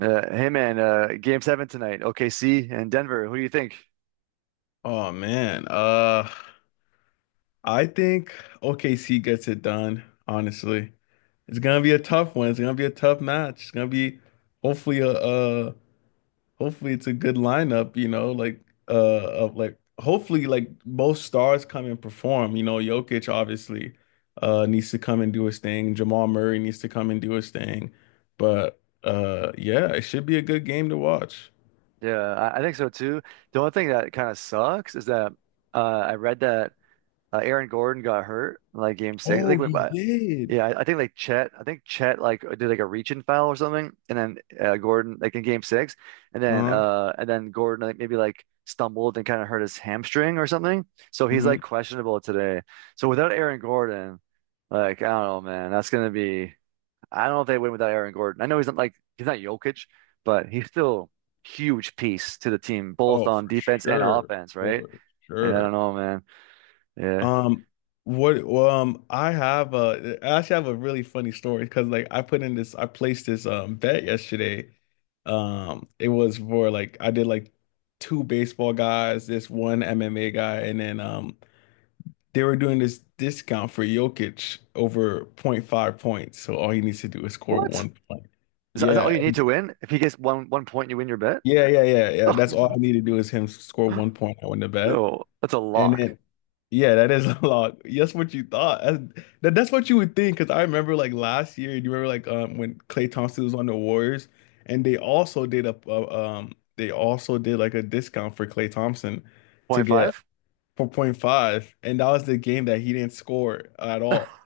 Hey man, game seven tonight, OKC and Denver. Who do you think? Oh man. I think OKC gets it done, honestly. It's gonna be a tough one. It's gonna be a tough match. It's gonna be hopefully a hopefully it's a good lineup, uh of like hopefully like both stars come and perform. You know, Jokic obviously needs to come and do his thing. Jamal Murray needs to come and do his thing. But yeah, it should be a good game to watch. Yeah, I think so too. The only thing that kind of sucks is that I read that Aaron Gordon got hurt in, like game six. I Oh, think, we, he but did. yeah, I think like Chet, I think Chet like did like a reach-in foul or something, and then Gordon like in game six, and then Uh-huh. Gordon like maybe like stumbled and kind of hurt his hamstring or something. So he's Mhm. like questionable today. So without Aaron Gordon, like I don't know, man, that's gonna be. I don't know if they win without Aaron Gordon. I know he's not like he's not Jokic, but he's still huge piece to the team, both Oh, on for defense and sure. offense, right? For And I don't sure. know, man. Yeah. Um, what well, I actually have a really funny story because like I placed this bet yesterday. It was for like I did like two baseball guys, this one MMA guy, and then they were doing this discount for Jokic over point five points. So all he needs to do is score What? one point. Is that all Yeah. you need to win? If he gets one point, you win your bet? Yeah, yeah, yeah, Oh, yeah. That's all I that's... need to do is him score one point. I win the bet. No, that's a And lock. then, yeah, that is a lot. That's what you thought. That's what you would think. Because I remember like last year, you remember like when Klay Thompson was on the Warriors, and they also did a they also did like a discount for Klay Thompson to Point get five. 4.5, and that was the game that he didn't score at all.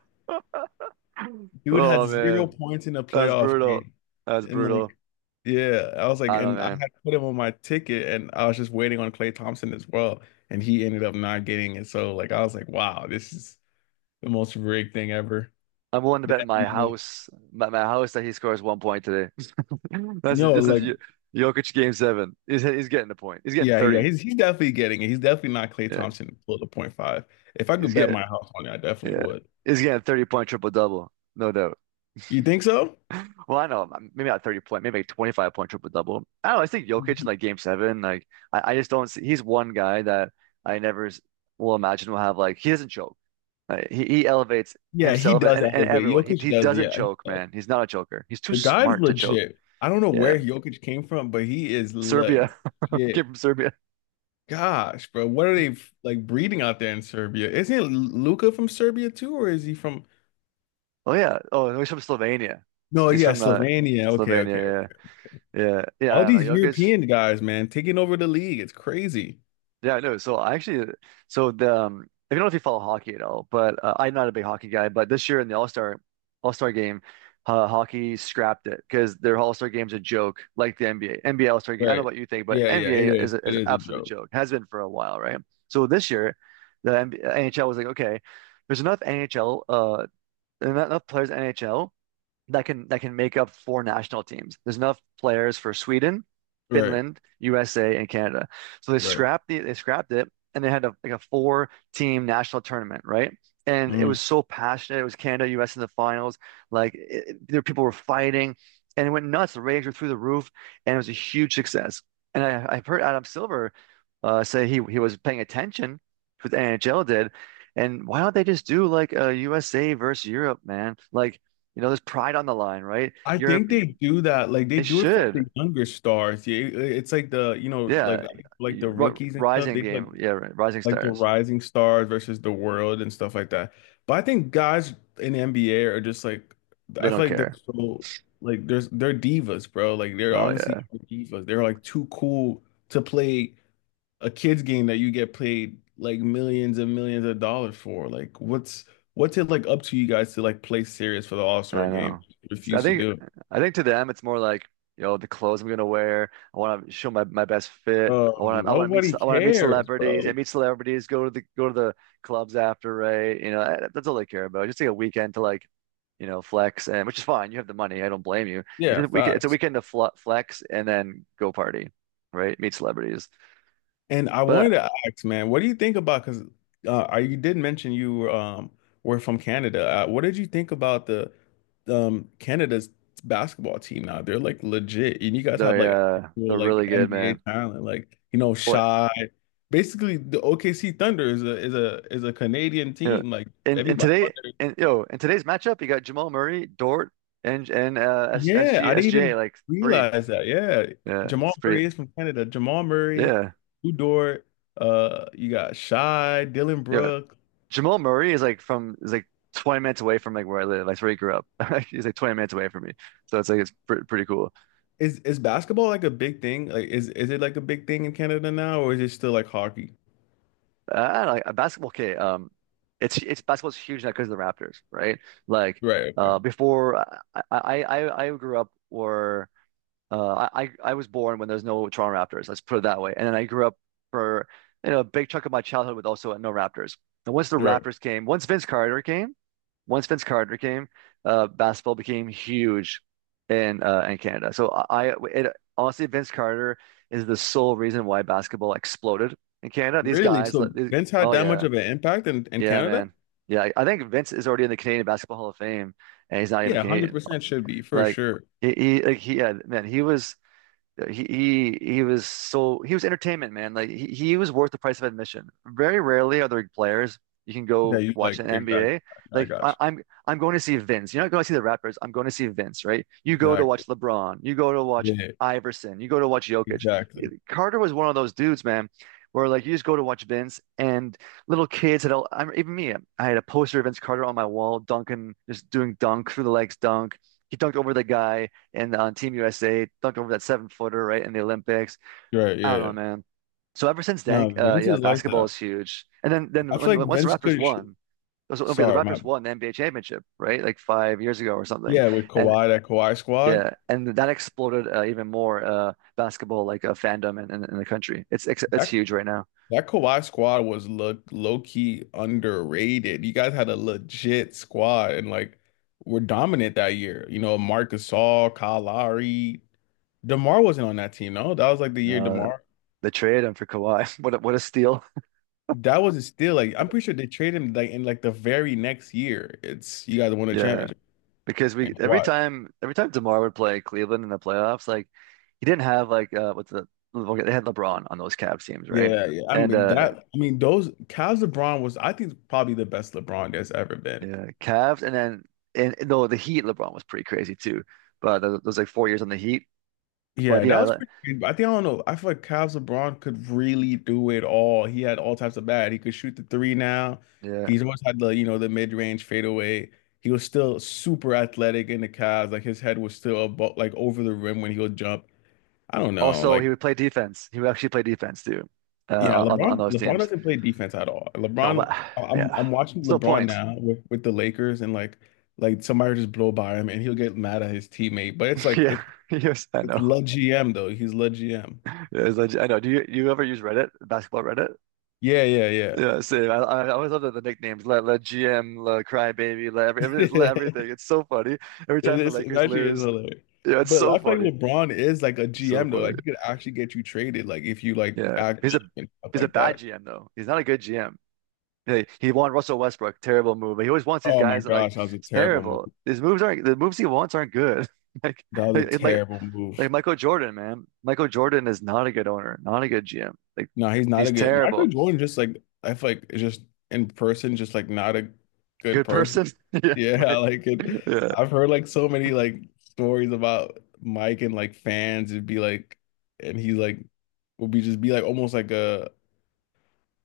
Dude had Oh zero man. points in a That's playoff brutal. game. That's And brutal. like, yeah, I was like, I don't know, and I man. had put him on my ticket and I was just waiting on Klay Thompson as well. And he ended up not getting it. So like I was like, wow, this is the most rigged thing ever. I'm willing to That, bet my yeah. house, my house that he scores 1 point today. That's Yo, this is like, Yo- Jokic game seven. He's getting the point. He's getting yeah, yeah, 30. he's definitely getting it. He's definitely not Klay Yeah. Thompson below the point five. If I He's could bet my getting house on it, I definitely yeah. would. He's getting 30 point triple double. No doubt. You think so? Well, I know maybe not 30 point, maybe like 25 point triple double. I don't know. I think Jokic in Mhm. like game seven, like I just don't see he's one guy that I never s- will imagine will have like he doesn't choke. Like, he elevates Yeah, he himself and, does and, and elevate. everyone. He Jokic he does, doesn't yeah. choke, man. He's not a choker. He's too The guy's smart to choke. legit. I don't know Yeah. where Jokic came from, but he is Serbia. Came legit. from Serbia. Gosh, bro, what are they like breeding out there in Serbia? Isn't Luka from Serbia too, or is he from? Oh yeah. Oh, no, he's from Slovenia. No, He's yeah, from Slovenia. Okay, okay. Slovenia. Yeah. I All don't know. these Jokic. European guys, man, taking over the league. It's crazy. Yeah, I know. So I actually, so the I don't know if you follow hockey at all, but I'm not a big hockey guy. But this year in the All-Star game, hockey scrapped it because their All-Star game's a joke, like the NBA All-Star game. I don't know Right. what you think, but Yeah, yeah, it NBA is is. a, It is an is a absolute joke. joke. Has been for a while, right? So this year, the NBA, NHL was like, okay, there's enough NHL, enough players in NHL that can make up four national teams. There's enough players for Sweden, Right, Finland, USA, and Canada. So they right. scrapped it and they had a, like a four team national tournament, right? And it Mm. was so passionate. It was Canada, US in the finals. Like it, there, people were fighting, and it went nuts. The ratings were through the roof, and it was a huge success. And I've heard Adam Silver say he was paying attention to what the NHL did. And why don't they just do like a USA versus Europe, man? Like you know, there's pride on the line, right? I Europe, think they do that. Like they they do it for like the should. younger stars. Yeah, it's like the Yeah. like the rookies and stuff. Rising They game. Yeah. Rising like the Stars. rising stars versus the world and stuff like that. But I think guys in the NBA are just like They I don't feel like they're care. so like there's they're divas, bro. Like they're Oh, honestly yeah. divas. They're like too cool to play a kids game that you get paid like millions and millions of dollars for. Like what's it like up to you guys to like play serious for the All-Star I game? know. You So refuse to do it. I think to them it's more like, you know, the clothes I'm gonna wear. I want to show my, my best fit. I Oh, want to I want to meet ce- nobody I want to meet cares, bro. celebrities. Yeah, meet celebrities. Go to the clubs after, right? You know, eh, that's all they care about. Just take a weekend to like, you know, flex and which is fine. You have the money. I don't blame you. It's Yeah, a weekend. It's a facts. weekend to fl flex and then go party, right? Meet celebrities. And I wanted But to ask, man, what do you think about? Because you did mention you were from Canada. What did you think about the Canada's basketball team now? They're like legit, and you guys have like actual they're like really good, NBA man. talent, like you know, Well, Shy. Basically, the OKC Thunder is a Canadian yeah. team. Like And everybody on today there. and yo, in today's matchup, you got Jamal Murray, Dort, and S Yeah, SG I didn't SGA even like three. realize that. Yeah, Yeah, Jamal it's pretty Murray is from Canada. Jamal Murray, yeah. Udort. You got Shy, Dylan Yeah. Brooks. Jamal Murray is like 20 minutes away from like where I live. That's where he grew up. He's like 20 minutes away from me. So it's like it's pr pretty cool. Is basketball like a big thing? Like is it like a big thing in Canada now, or is it still like hockey? I don't know, like basketball okay, it's basketball's huge now because of the Raptors, right? Like Right, okay. Before I I grew up where I was born when there's no Toronto Raptors. Let's put it that way. And then I grew up for you know a big chunk of my childhood with also no Raptors. And once the Right. Raptors came, once Vince Carter came, basketball became huge in Canada. So I- it, honestly, Vince Carter is the sole reason why basketball exploded in Canada. These Really? guys, let- So these, Vince had oh that much yeah, of an impact in yeah, Canada? man, yeah. I think Vince is already in the Canadian Basketball Hall of Fame, and he's not even Yeah, Canadian. 100% should be for Like sure. he, yeah, man, he was uh, He he was so he was entertainment, man. Like he was worth the price of admission. Very rarely are there players you can Yeah, go you watch like an exactly. NBA. I Like I, got I'm I'm going to see Vince. You're not going to see the rappers. I'm going to see Vince, right? you. You go to watch Exactly. LeBron. You go to watch Yeah, Iverson. You go to watch Jokic. exactly. Carter was one of those dudes, man, where like you just go to watch Vince and little kids had all. I'm even me. I had a poster of Vince Carter on my wall, dunking, just doing dunk through the legs, dunk. He dunked over the guy and on Team USA, dunked over that seven footer, right, in the Olympics. Right, I yeah, don't know, yeah. man. So ever since then, No, Vince yeah, is like basketball is that. huge. And I then when feel like once the Vince Raptors could sh- won, it was, okay, the sorry, my Raptors won the NBA championship, right, like 5 years ago or something. yeah, with And Kawhi, that Kawhi squad. yeah, and that exploded even more basketball like fandom in the country. It's huge right now. That Kawhi squad was look low key underrated. You guys had a legit squad and like were dominant that year. You know, Marc Gasol, Kyle Lowry, DeMar wasn't on that team. No, that was like the year Uh, DeMar. the trade and for Kawhi, what a steal! That was still like I'm pretty sure they traded him like in like the very next year. It's you guys won a Yeah. championship Because we and every Kawhi. time every time DeMar would play Cleveland in the playoffs, like he didn't have like what's the okay, they had LeBron on those Cavs teams, right? Yeah, yeah. I And mean that. I mean those Cavs LeBron was I think probably the best LeBron there's ever been. yeah, Cavs and then and no the Heat LeBron was pretty crazy too. But th- those like 4 years on the Heat. But Yeah, that yeah, was le- pretty good. I think I don't know. I feel like Cavs LeBron could really do it all. He had all types of bad. He could shoot the three now. yeah. He's always had the, you know, the mid-range fadeaway. He was still super athletic in the Cavs. Like his head was still above, like over the rim when he would jump. I don't know. Also he Like, would play defense. He would actually play defense too. yeah, On LeBron those LeBron teams. doesn't play defense at all. Oh but LeBron, yeah. I'm watching There's no LeBron point. now with the Lakers and like somebody will just blow by him and he'll get mad at his teammate. But it's like Yeah. Yes, I it's know. Le GM though. He's Le GM. Yes, I know. Do you ever use Reddit, basketball Reddit? Yeah, yeah, yeah. Yeah, same. I always love the nicknames. La, La GM, La Crybaby, it's La everything. it It's so funny. Every time the is it Lakers actually is lose, hilarious. yeah, it's But so I feel funny. like LeBron is like a It's so GM though. funny. Like he could actually get you traded, like if you like Yeah, act up and stuff he's a like bad that. GM though. He's not a good GM. He won Russell Westbrook. Terrible move. But He always wants these Oh my guys that like gosh, that was a it's terrible move. terrible. His moves aren't the moves he wants aren't good. Like That was a like like, terrible move. like Michael Jordan, man. Michael Jordan is not a good owner. Not a good GM. Like No, he's not he's a good Michael terrible. Jordan just like I feel like is just in person, just like not a good Good person. person. Yeah, Yeah, right. like it. Yeah. I've heard like so many like stories about Mike and like fans. It'd be like and he's like would be just be like almost like a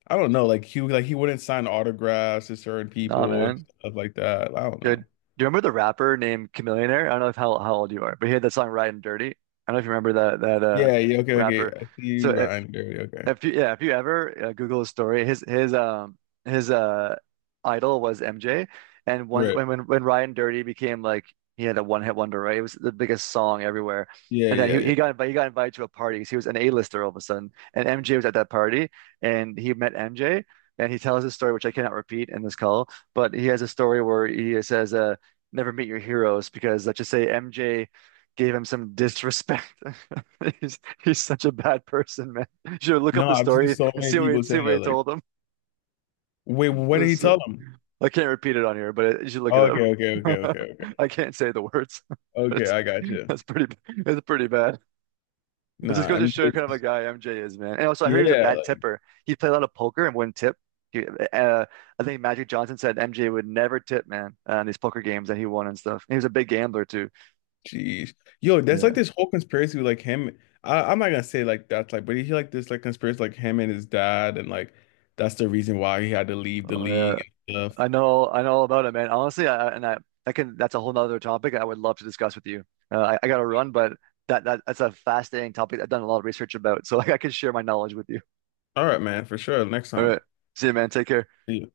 I don't know. Like he wouldn't sign autographs to certain Nah, people and man. stuff like that. I don't Dude, do know. you remember the rapper named Chamillionaire? I don't know if how, how old you are, but he had that song "Riding Dirty." I don't know if you remember that that Yeah, yeah, okay, okay. rapper. I see So you, Ryan Dirty. Okay. if you yeah, if you ever Google his story, his idol was MJ, and when Right. when when when Ryan Dirty became like he had a one hit wonder, right? It was the biggest song everywhere, Yeah, and then yeah, he yeah. he got invited he got invited to a party. So he was an A-lister all of a sudden, and MJ was at that party, and he met MJ, and he tells his story, which I cannot repeat in this call, but he has a story where he says, never meet your heroes," because let's just say MJ gave him some disrespect. He's he's such a bad person. You should look up No, the I've seen story so and many people see say what that. he Like, told them. wait, what did he It's, tell them? I can't repeat it on here, but it, you should look it Oh, okay, okay, okay, up. okay, okay. I can't say the words, but Okay, it's I got you. that's pretty it's pretty bad. It just Nah, goes to show MJ. you kind of a guy MJ is, man. And also, I heard he was a Yeah, bad like, tipper. He played a lot of poker and wouldn't tip. He, uh, I think Magic Johnson said MJ would never tip, man, on these poker games that he won and stuff. And he was a big gambler too. jeez. Yo, that's like Yeah. this whole conspiracy with like him. I'm not gonna say like that's like, but he like this like conspiracy like him and his dad, and like that's the reason why he had to leave the Oh yeah. league and stuff. I know all about it, man. Honestly, I can. That's a whole nother topic I would love to discuss with you. I got to run, but that's a fascinating topic. I've done a lot of research about, so like, I can share my knowledge with you. All right, man, for sure. Next All time. right, see you, man. Take care. See you.